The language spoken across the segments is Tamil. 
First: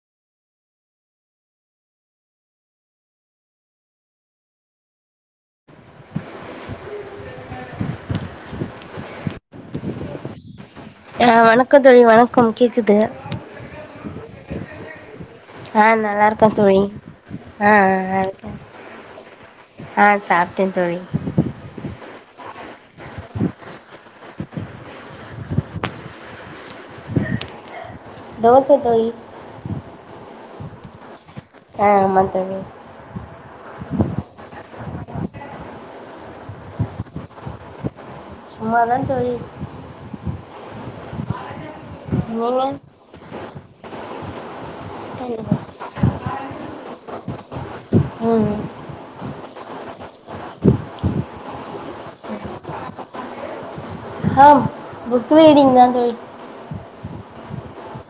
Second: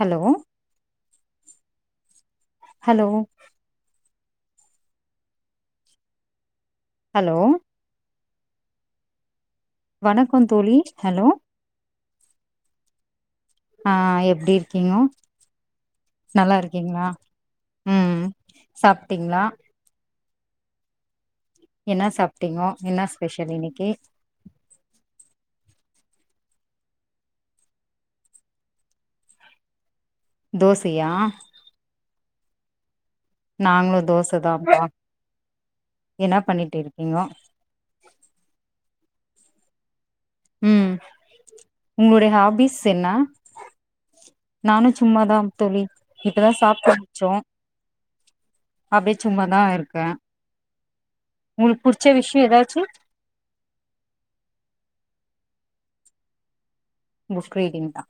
ஹலோ ஹலோ ஹலோ வணக்கோ தோழி ஹலோ ஆ வணக்கோ தோழி வணக்கம் கேக்குது ஆ எப்டி இருக்கீங்க ஆ நல்லாருக்க தோழி ஆ ம் நல்லாருக்க சாப்ட்டீங்களா ஆ சாப்ட்டே தோழி என்னா சாப்பிட்டீங்கோ என்ன ஸ்பெஷல் இன்னைக்கு தோச தோழி தோசையா அ ஆமா தோழி நாங்களு தோச தாபா என்னா பண்ணிட்டு இருக்கீங்கோ சும்மா தா தோழி ம் உங்களுடைய நீங்க ஹாபிஸ் என்ன நானு சும்மாதான் தோழி இப்ப தா சாப்ட்டு முடிச்சோ ம் அப்டே சும்மாதா இருக்க உங்ளுக்கு புடிச்ச விஷயோ எதாச்சு ஆம் புக் ரீடிங் தா தோழி புக் ரீடிங் தா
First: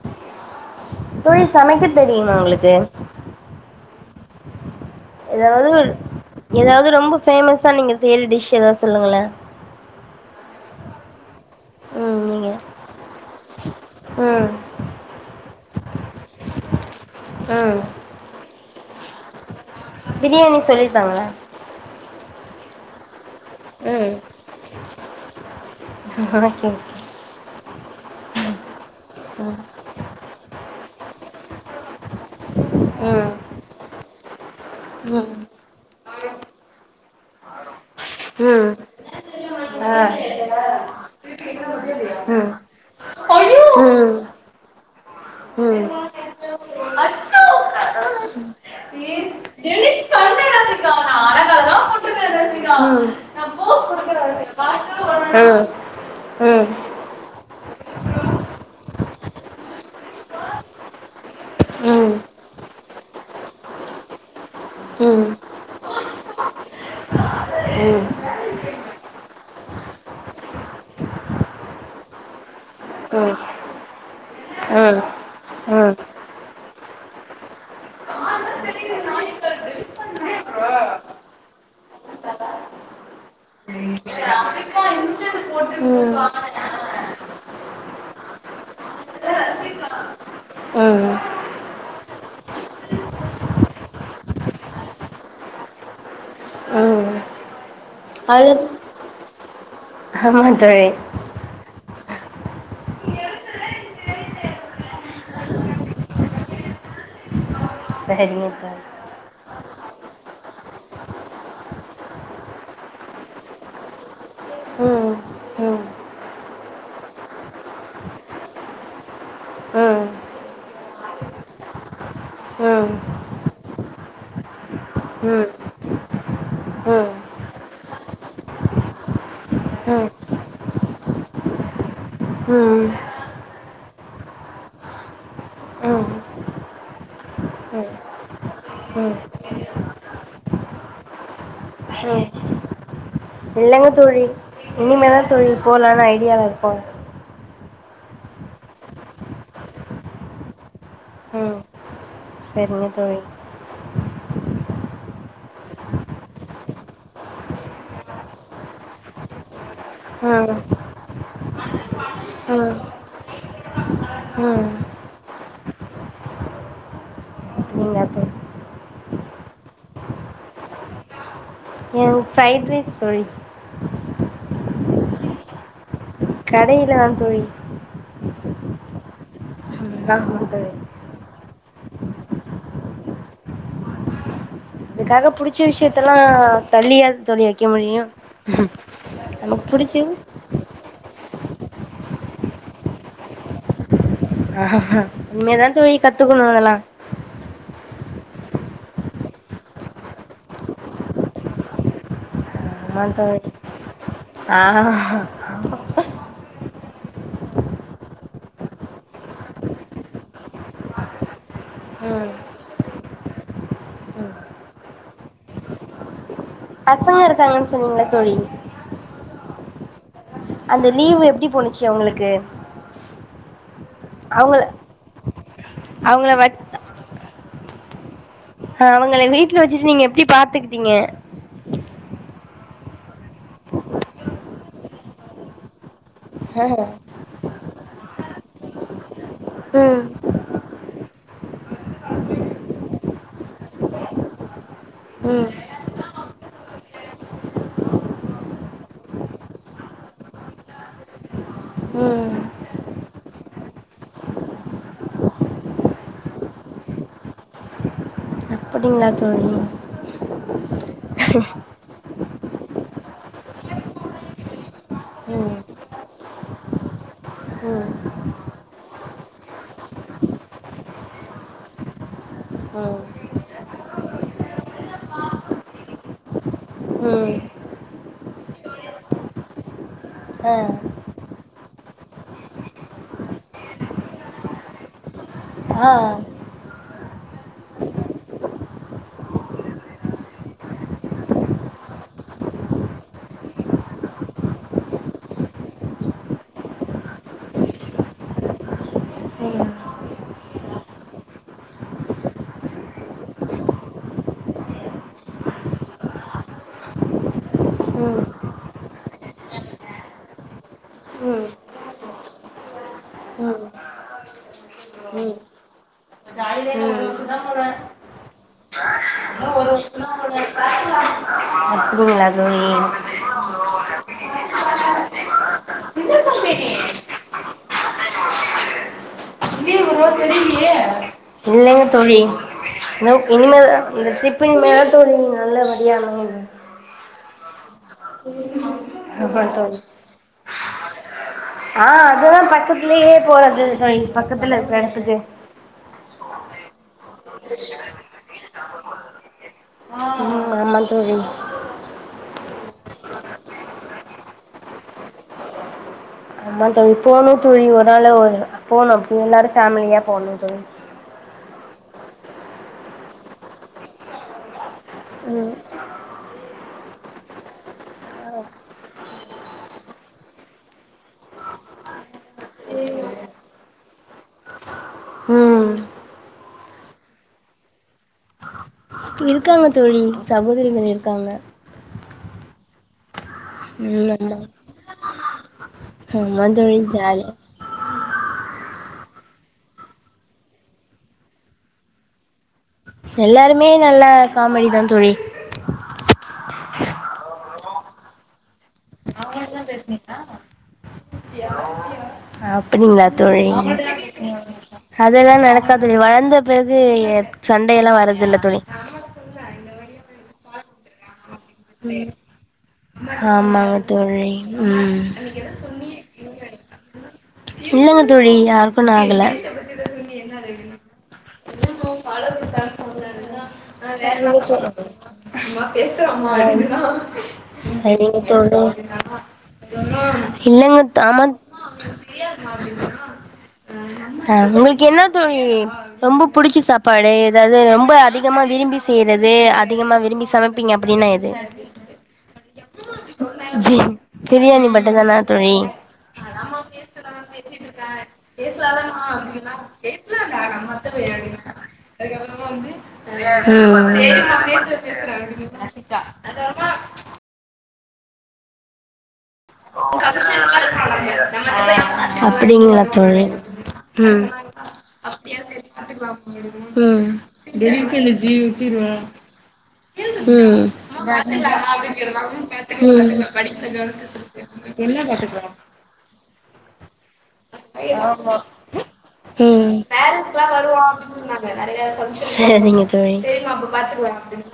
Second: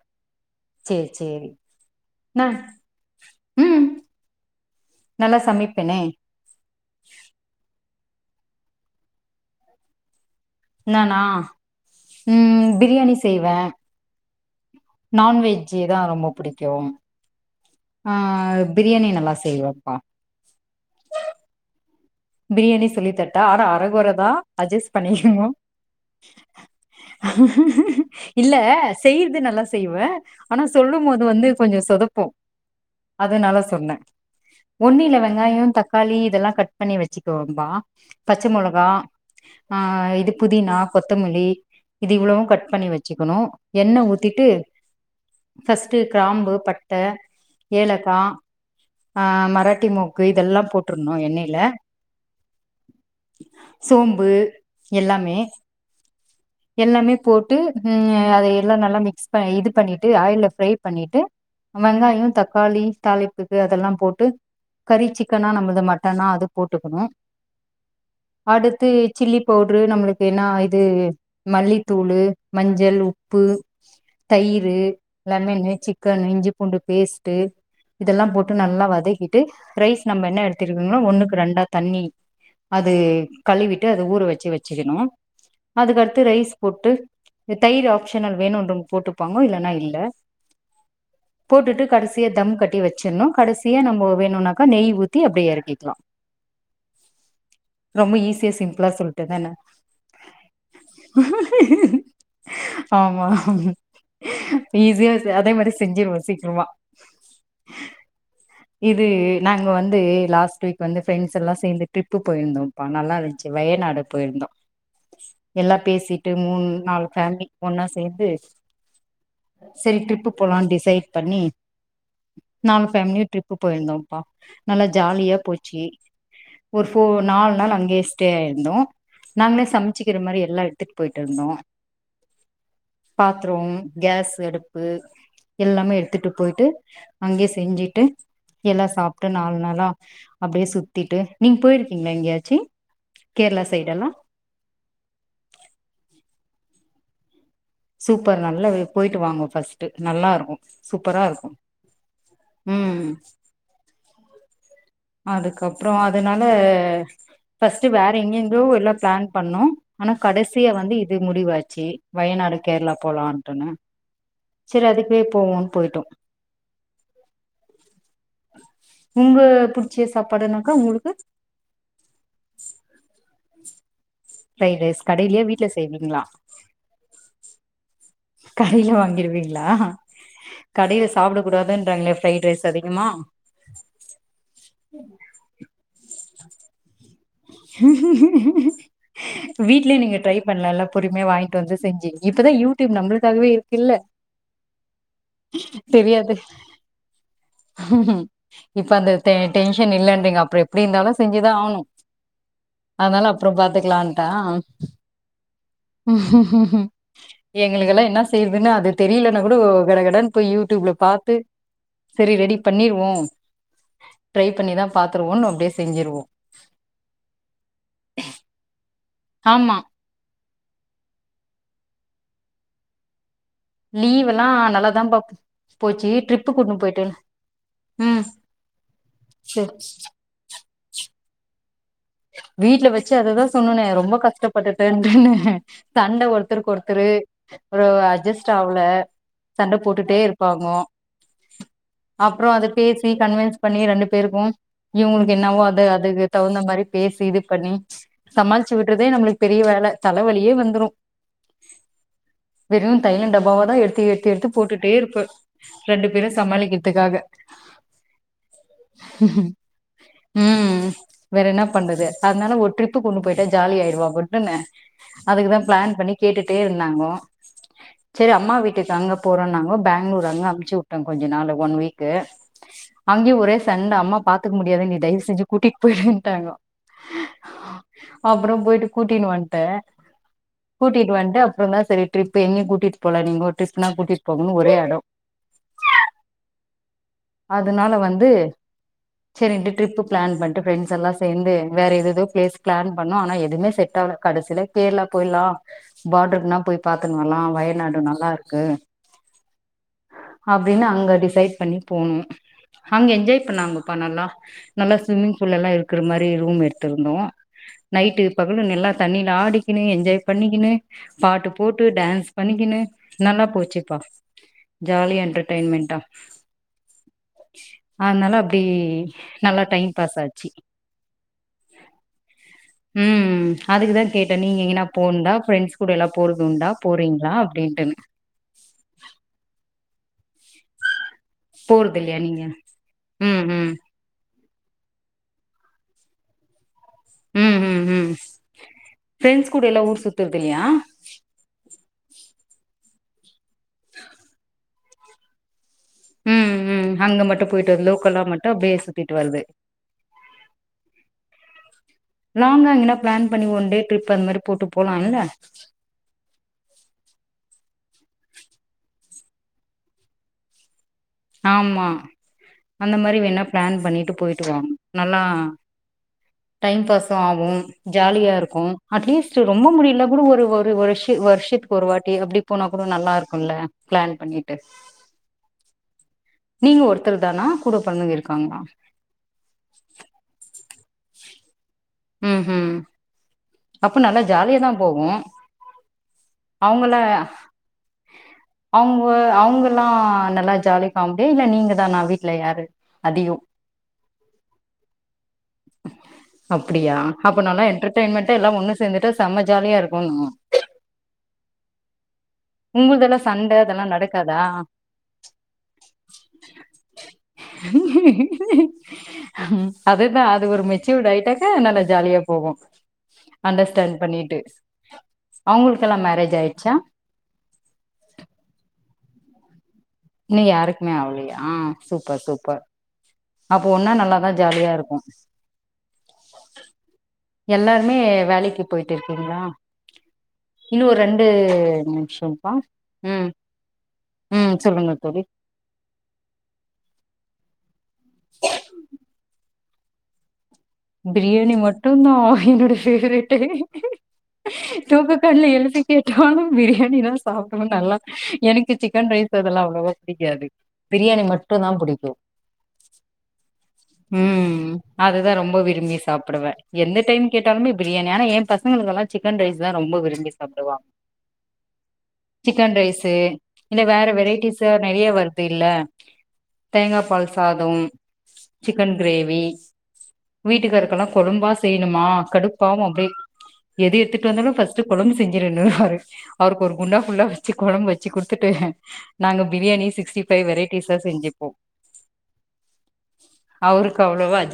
சேரி தோழி சேரி சமைக்க தெரியுமா நா உங்களுக்கு ம் நல்லா எதாவது சமைப்பேனே எதாவது ரொம்ப ஃபேமஸா நீங்க செய்யிற டிஷ் எதாவது சொல்லுங்களே நானா ம் பிரியாணி செய்வ ம் நான்வெஜ்ஜி தா ரொம்ப புடிக் கெவம் ம் ஆ பிரியாணி நல்லா செய்வேப்பா பிரியாணி சொல்லி தாங்களே பிரியாணி சொல்லி தர்ட்டா அர அரகொர ம் தா அட்ஜஸ்ட் பண்ணிக்கனு ஓகே இல்ல செய்றது ம் நல்லா செய்வே அனா சொல்லும் போது வந்து கொஞ்சோ சொதப்பூ அதனால சொன்ன ஒன்னில்ல ம் வெங்காயோ தக்காளி இதல்லா கட் பண்ணி வெச்சுக்குவ பா பச்ச ம் ம் மொளகா ஆ இது புதினா கொத்தமல்லி இது இவ்வளவு கட் பண்ணி வெ ச்சிக்கணு ஐயோ எண்ண ம் ஊத்திட்டு ம் ஃபஸ்ட்டு கிராம்பு பட்ட அச்சோ ஏலக்கா ஏ, ஆ மராட்டி மொக்கு பண்ணு இதல்லா ரசிகா. போட்ருன்னு நான் எண்ணெயில அழகழகா போட்டிருக்கேன் ரசிகா. நான் கொடுக்கிறேன் சோம்பு ரசிகா. பாட்டு எல்லாமே ஒரு ம் எல்லாமே போட்டு ம் அத எல்லா நல்லா மிக்ஸ் ப இது பண்ணீட்டு ஆயில்ல ஃப்ரை பண்ணீட்டு ம் ம் வெங்காயோ தக்காளி தாளிப்புக்கு அதல்லா போட்டு கறி ம் சிக்கனா நம்மள்து மட்டனா அது போட்டுக்கணு அடுத்து சில்லி பவுரு நம்மளுக்கு என்னா இது மல்லித்தூளு மஞ்சள் ம் உப்பு தயிரு ம் லெமனு ம் ம் சிக்கனு இஞ்சி பூண்டு பேஸ்ட்டு இதல்லா போட்டு நான்தான் நல்லா தெரியுது, நான் வதக்கிட்டு இப்ப ரைஸ் நம்ம என்ன பண்ணேன். எடுத்திருக்கணுமோ ஒண்ணுக்கு ரெண்டா தண்ணீ அது கழுவீட்டு அது ஊற வச்சு ரசிகா வெச்சிக்கணு அதுக் அடு த்து போட்டிருக்காங்க. ரைஸ் போட்டு இது தயிர் ஆப்ஷனல் வேணுன்றவங் போட்டுப்பாங்க இல்லன்னா இல்ல அ போட்டுட்டு கடசியா தம் கட்டி வெச்சிர்ணு கடசியா நம்போ வேணுன்னாக்க நெய் ஊத்தி அப்டே எறக்கிக்கலா அ ரொம்ப ஈஸியா சிம்புளா சொல்ட்டதான ஆமா தோழி ஆமா ஈஸியா செ அதே மாரி செஞ்சிருவோ சீக்ரமா சேரி ஓக் இது நாங்க வந்து லாஸ்ட் வீக் வந்து ஃப்ரெண்ட்ஸ் எல்லா சேந்து ட்ரிப்பு போய்ர்ந்தோ அப்ப நல்லா இருன்ச்சு வயநடு போய்ருந்தோ ம் ம் எல்லா ம் ம் பேசிட்டு மூண் நாலு ஃபேம்லி ஒண்ணா சேந்து செரி ட்ரிப்பு போலான் டிசைட் பண்ணி ம் ம் நாலு ம் ஃபேம்லியு ட்ரிப்பு போய்ருந்தோம்ப்பா நல்லா ஜாலியா ம் போச்சி ஒரு ஃபோ நாலு நாள் அங்யே ஸ்டே ஆயிருந்தோ நாங்ளே சம்ச்சி கிற மாரி எல்லா எடுத்துட் போய்ட்ருந்தோ ம் ம் பாத்ரோம் கேஸ் அடுப்பு எல்லாமே ம் எடுத்துட்டு போய்ட்டு அங்யே செஞ்சிட்டு எல்லா ம் சாப்ட்டு நாலு நாளா அப்டியே சுத்திட்டு நீங் போய்ர்க்கிங்ளா எங்யாச்சி இல்லங்க தோழி இனிமேதா தோழி போலான்னு ஐடியாலருக்கோ சூப்பர் நல்லா போய்ட்டு வாங்கோ ஃபர்ஸ்ட்டு நல்லாருக்கும் சூப்பராருக்கும் செரிங்க தோழி அதுக்கப்றோ அதனால ஃபஸ்ட்டு வேற எங்கேந்தோ எல்லா ப்ளான் பண்ணோ ஆனா ம் கடசியா வந்து இது முடிவாச்சு வயநாடு ம் கேர்ளா போலான்ட்டுனு ம் செரி அதுக்கே போவோன் போய்ட்டோ அப்படிங்களா தோழி உங்க புட் ச்சே சாப்பாடுனாக்கா உங்குளுக்கு ஃப்ரைட் ரைஸ் தோழி ப்ரைட் ரைஸ் கடைலியா வீட்ல செய்விங்ளா கடையில் தான் தோழி கடைல வாங்கிருவிங்ளா எல்லா இங்குட்டு சாப்டக்கூடாதுன்றாங்ளே ஃப்ரைட் ரைஸ் அதிகமா அதுக்காக புடிச்ச விஷ்யத்தல்லா தள்ளியா தோழி வெக் க்க முடியு நமக் புடிச்சது பண்லாலா பொருமியா வாங்கிட்டு வந்து செஞ்சு இப்பதா யூடியூப் நம்ளுக்காகவே இருக்கு இல்ல இன்மே தா தோழி கத்துக்குணு அதல்லா இப்ப அந்த டெ டென்ஷன் இல்லன்றிங்க அப்றோ எப்டி இர்ந்தாலு செஞ்சுதா ஆகணு ஆமா அத்னால தோழி அப்ற பாத்துக்லான்ட்டா ஆ எங்களுக்கெல்லா இன்ன செய்றதுனு அது தெரிலனாகுடோ கடகடன் போய் யூடியூப்ல பாத்து ம் செரி ரெடி பண்ணிருவோ ம் ட்ரை பண்ணிதா பாத்ருவோன்னு அப்டியே செஞ்சிருவோ பசங்க இருக்காங்கன் சொன்னிங்ள தோழி ஆம்மா அந்த லீவு எப்டி போனுச்சு அவுங்களுக்கு லீவுல்லா நல்லாதா பா போச்சு அவங்கள வ ட்ரிப்பு கூட்னு போய்ட்டு ம் ஆ அவங்கள வீட்ல சரி. வெச்சிட்டு நீங்க எப்டி பாத்துக்கிட்டிங்க வீட்ல வெச்சு அததா சொன்னனே ரொம்ப கஷ்டப்பட்டுட்டேன்டுன்னு சண்ட ஒர்த்தருக்கு ஒர்த்தரு ஒரு அட்ஜஸ்ட் ஆவுல சண்ட ம் போட்டுட்டே இருப்பாங்கோ அப்றோ அத பேசி கன்வின்ஸ் பண்ணி ரெண்டு பேருக்கும் இவுங்குளுக்கு ம் என்னவோ அத அதுக்கு தகுந்த மாரி பேசி இது பண்ணி சமாள்ச்சு விட்றதே நம்ளுக்கு பெரிய வேல தலவலியே வந்துரு ம் வெறு தைல டப்பாவாதா எடுத்து எடுத்து எடுத்து போட்டுட்டே இருப்ப ரெண்டு பேரு சமாளிக்கிறதுக்காக ங்ளா தோழி ம் வேற என்னா பண்ணது அதனால ஒரு ட்ரிப்பு கூட்னு போயிட்டா ஜாலி ஆயிடுவா அப்தான அதுக்குதா ம் பிளான் பண்ணி கேட்டுட்டே இருந்தாங்கோ ம் சேரி அம்மா வீட்டுக்கு அங்க போறோனாங்கோ பேங்ளூர் அங்க அமுச்சு உட்ட கொஞ்ச நாளு ஒன் வீக்கு அங்கயு ஒரே சண்ட அம்மா பாத்துக்க முடியாது நீ தயவு செஞ்சு கூட்டிட்டு போயிடுன்ட்டாங்கோ ம் ம் அப்பற போயிட்டு கூட்டினு வன்ட்ட ம் கூட்டிட்டு வன்ட்டு அப்றந்தா சரி டிரிப்பு எங்யு கூட்டிட்டு போல நீங்கோ ட்ரிப்னா கூட்டிட்டு போங்கனு ஒரே அடோ ஆ அதுனால வந்து செரின்ட்டு டிரிப்பு பிளான் பண்ட்டு ஃப்ரெண்ட்ஸ் எல்லா சேந்து வேற ஏதோதோ ப்ளேஸ் பிளான் பண்ணோ ஆனா எதுமே செட் ஆகல கடைசில கேரளா போயிலா பாடர்க்னா போய் பாத்துனு வரலா வயநாடு நல்லாருக்கு ம் அப்டின்னு அங்க டிசைட் பண்ணி போனு அங்க என்ஜாய் பண்ணாங்கப்பா நல்லா நல்லா சும்மிங் பூல் எல்லா இருக்கிற மாரி ரூம் எடுத்திருந்தோ ம் நைட்டு பகலு நல்லா தண்ணியில ஆடிக்கினு என்ஜாய் பண்ணிக்கினு பாட்டு ம் போட்டு டான்ஸ் பண்ணிக்கினு நல்லா போச்சுப்பா ஜாலியா ம் என்டர்டெயின்மெண்டா ம் அதுனால அப்டி நல்லா டைம் பாஸ் ஆச்சு தூங்னிங்ளா தோழி ம் அதுக்குதா கேட்டே நீங்க எங்கனா போண்டா ஃப்ரெண்ட்ஸ் கூட எல்லா போறதுண்டா போறிங்ளா அப்டின்ட்டு இல்லைங்க போறது தோழி இல்லையா நீங்க ந ம் ம் இனிமேல்தா இந்த ட்ரிப்பு இனிமேதா தோழி நீங்க நல்ல வடியா வருவிங்க ம் ம் ம் ஆமா ஃப்ரெண்ட்ஸ் கூட தோழி எல்லா ஊர் சுத்துறது இல்லையா ஆ அதுதா பக்கத்துலயே போறது தோழி பக்கத்துல இருக்ற எடத்துக்கு ம் ம் அங்க மட்டு போயிட்டு வரது லோக்கல்லா மட்டு அப்டியே சுத்திட்டு வரது ம் ஆமா தோழி லாங்கா எங்கன்னா பிளான் பண்ணி ஒன் டே ட்ரிப் அந்த மாரி போட்டு போலா இல்ல ஆமா தோழி போகணு தோழி ஒரு நாள் ஒரு போணு எல்லாரு ஃபேமிலியா போணு தோழி ஆமா அந்த மாரி வேணா பிளான் பண்ணிட்டு போயிட்டு வாங்க நல்லா ம் டைம் பாஸு ஆகு ஜாலியா இருக்கும் அட்லீஸ்ட் ரொம்ப முடிலனா கூட ஒரு ஒரு வருஷ வருஷத் ஒரு வாட்டி அப்டி போனா கூட நல்லா இருக்குல்ல பிளான் பண்ணிட்டு ம் நீங்க ஒருத்தர் தானா கூட பிறந்தவுங்க இருக்காங்களா இருக்காங்க தோழி சகோதரிகள் இருக்காங்க ம் ம் அப்ப ம் நல்லா ஆமா ஜாலியாதா போகு ஆமா தோழி அவங்கல்லா ஜாலியா அவங்க அவங்கல்லா நல்லா ஜாலி ஃபேமிலிய இல்ல நீங்கதானா வீட்ல யாரு அதிகோ எல்லாருமே நல்ல காமெடிதா தோழி அப்டியா அப்ப நல்லா என்டர்டெயின்மெண்டா எல்லா ஒண்ணு சேந்துட்டா செம்ம அவங்கள்ட்டலா ஜாலியா இருக்கு பேசுனீங்களா அப்டிங்களா உங்கள்தெல்லா தோழி சண்ட அதெல்லா நடக்காதா அதெல்லா நடக்காது வளந்த பிறகு எ சண்டையெல்லா வர்ரது இல்ல தோழி அதுதா அது ஒரு மெச்சூர்டு ஆய்டாக்க நல்ல ம் ஜாலியா போகு ஆமாங்க தோழி ம் அவுங்களுக்கெல்லா மேரேஜ் ஆய்ட்ச்சா இல்லங்க தோழி யாருக்கு இன்னோ ஆகல தோழி இன்னு யாருக்குமே ஆவுலையா சூப்பர் சூப்பர் அப்போ ஒன்னா நல்லாதா ஜாலியா இருக்கு எல்லாருமே சரிங்க தோழி வேலைக்கி போய் ட்டு இருக்கீங்களா இல்லங்க இன்னு ஒரு தோ ஆமா ரெண்டு நிமிஷம்ப்பா ம் அ ம் உங்களுக்கு சொல்லுங்க என்னா தோழி ரொம்ப புடிச்ச சாப்பாடு ஏதாவ்து ரொம்ப அதிகமா விரும்பி செய்யறது அதிகமா விரும்பி சமைப் பிங்க அப்டின்னா எது பிரியாணி மட்டுந்தா என்னோட ப்ரி ஃபேவரட்டு ப்ரியாணி மட்டு தூக்க தானா கண்ல தோழி எழுப்பி கேட்டாலும் ஆமா பிரியாணி பேசுற தான் பேசிட்டு சாப்பிடுவேன் இருக்கே நல்லா எனக்கு பேசலாதானு சிக்கன் ரைஸ் அப்படின்ல்லா அதெல்லா அவ்வளவா ண்ட பிடிக்காது ஆக மத்த பிராண பிரியாணி மட்டுந்தா புடிக்கு அதுக்கப்புறமா வந்து நைய ம் விருப்பி சாப்டுவே எந்த டைம் கேட்டாலுமே ப்ரியாணி ஆனா எ பசங்களுக்கெல்லா சிக்கன் ரைஸ்ஸு தா ரொம்ப விரும்பி ஃபங்க்ஷன்லா சாப்டுவாங்க இருப்பாங்க நம்ம அத்த பைய ஃபங்க்ஷன்லா சிக்கன் அப்டிங்களா ரைஸ்ஸு தோழி இல்ல வேற ம் வெரைட்டிஸ்ஸு நெறைய அப்டியா வருது இல்ல சரி பாத்துக்கலாம் தேங்கா பால் சாதோ சிரிச்சாங்க சிக்கன் கிரேவி ம் வீட்டுக்கருக்கெல்லா கொழும்பா பாத்துக்கலாமா செய்ணுமா அப்டின்னு கடுப்பாவு கேட்டதுக்கு அவங்க பாத்துக்கல அப்டே பாத்துக்கல படிப்புல எது கவனத்த எடுத்துட்டு வ ந்தாலு ஃபஸ்ட் செலுத்து கொழம்பு செஞ்சிரணுவரு அவ்ருக்கு ஒரு குண்டா ஃபுல்லா வச்சு கொழம்பு வச்சு ஆமா குடுத்துட்டு நாங்க ம் பிரியாணி சிக்ஸ்டி ஃபைவ் வெரைட்டிஸா செஞ்சுப்போ சரிங்க தோழி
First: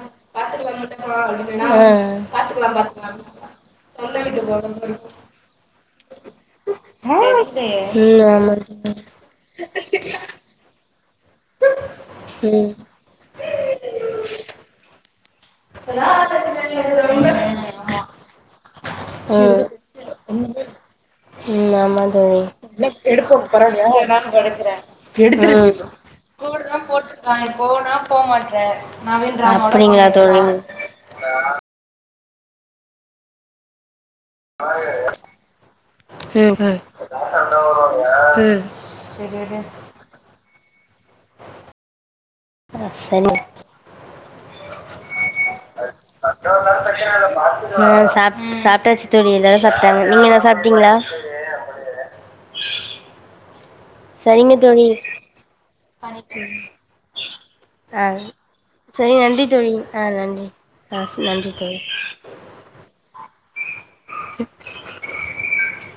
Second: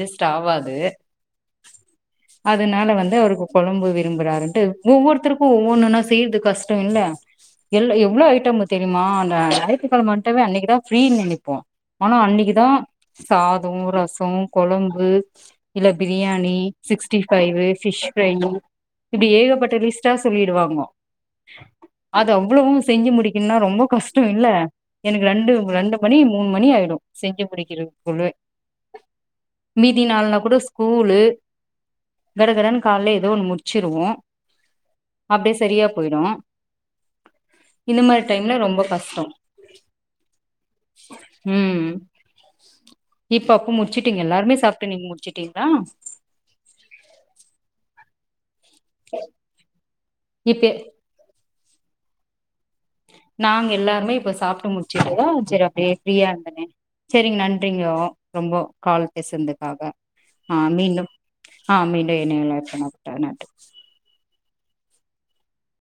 ஜஸ்ட் ஆவாது பாத்துக்கலா அதனால பாத்துக்கலா வந்து அவுருக்கு அப்டின்னா கொழம்பு சொந்த வீட்டு விரும்புறாருன்ட்டு போக போறீங்க ஒவ்வொருத்தருக்கு ஒவ்வொன்னுன்னா செய்யறது கஷ்டோ இல்ல எல் ம் எவ்ளோ ஆமா ஐட்டம்மு தெரிமா அந்த ஞாயித்துக்கெழம [inaudible] அன்னைக்கி தா ஃப்ரீ நெனைப்போ ஆனா அன்னைக்கு தா ம் சாதோ, ரசோ கொழம்பு இல்ல biryani sixty five fish fry இப்டி ம் ஏகப்பட்ட லிஸ்ட்டா சொல்லிடுவாங்கொ ம் ஆ மா தோழி [unintelligible] ம் முடிக்கணும்னா ரொம்ப கஷ்டோ இல்ல எனக்கு ரெண்டு ரெண்டு மணி மூணு மணி ஆயிடு செஞ்சு முடிக்கிறதுக்குள்ளே மீதி அப்டிங்களா நாள்னா தோழி கூட ஸ்கூலு கடகடன்னு கால்ல ஏதோ ஒண்ணு முடிச்சிருவோ அப்டியே சரியா போயிடு ம் ம் இந்த மாரி டைம்ல ரொம்ப கஷ்டோ ம் [unintelligible] ம் ஆ சரி இப்ப [unintelligible] முடிச்சிட் டிங்களா எல்லாருமே சாப்ட்டு நீங்க முடிச்சிட்டீங்களா ம் சாப் சாப்ட்டாச்சு தோழி எல்லாரு சாப்ட்டாங்க நீங்க என்ன இப்ப சாப்ட்டீங்களா நாங்க எல்லாருமே இப்ப சரிங்க சாப்ட்டு தோழி முடிச்சுட்டோ செரி அப்டியே ஃப்ரீயா இருந்தமேனு செரிங்க நன்றிங்க ஒ ஆ ரொம்ப கால் சரி நன்றி தோழி பேசுன்துக்காக ஆ நன்றி ஆ மீண்டு நன்றி ஆ தோழி மீண்டு இ லேட் பண்ண [unintelligible] [inaudible]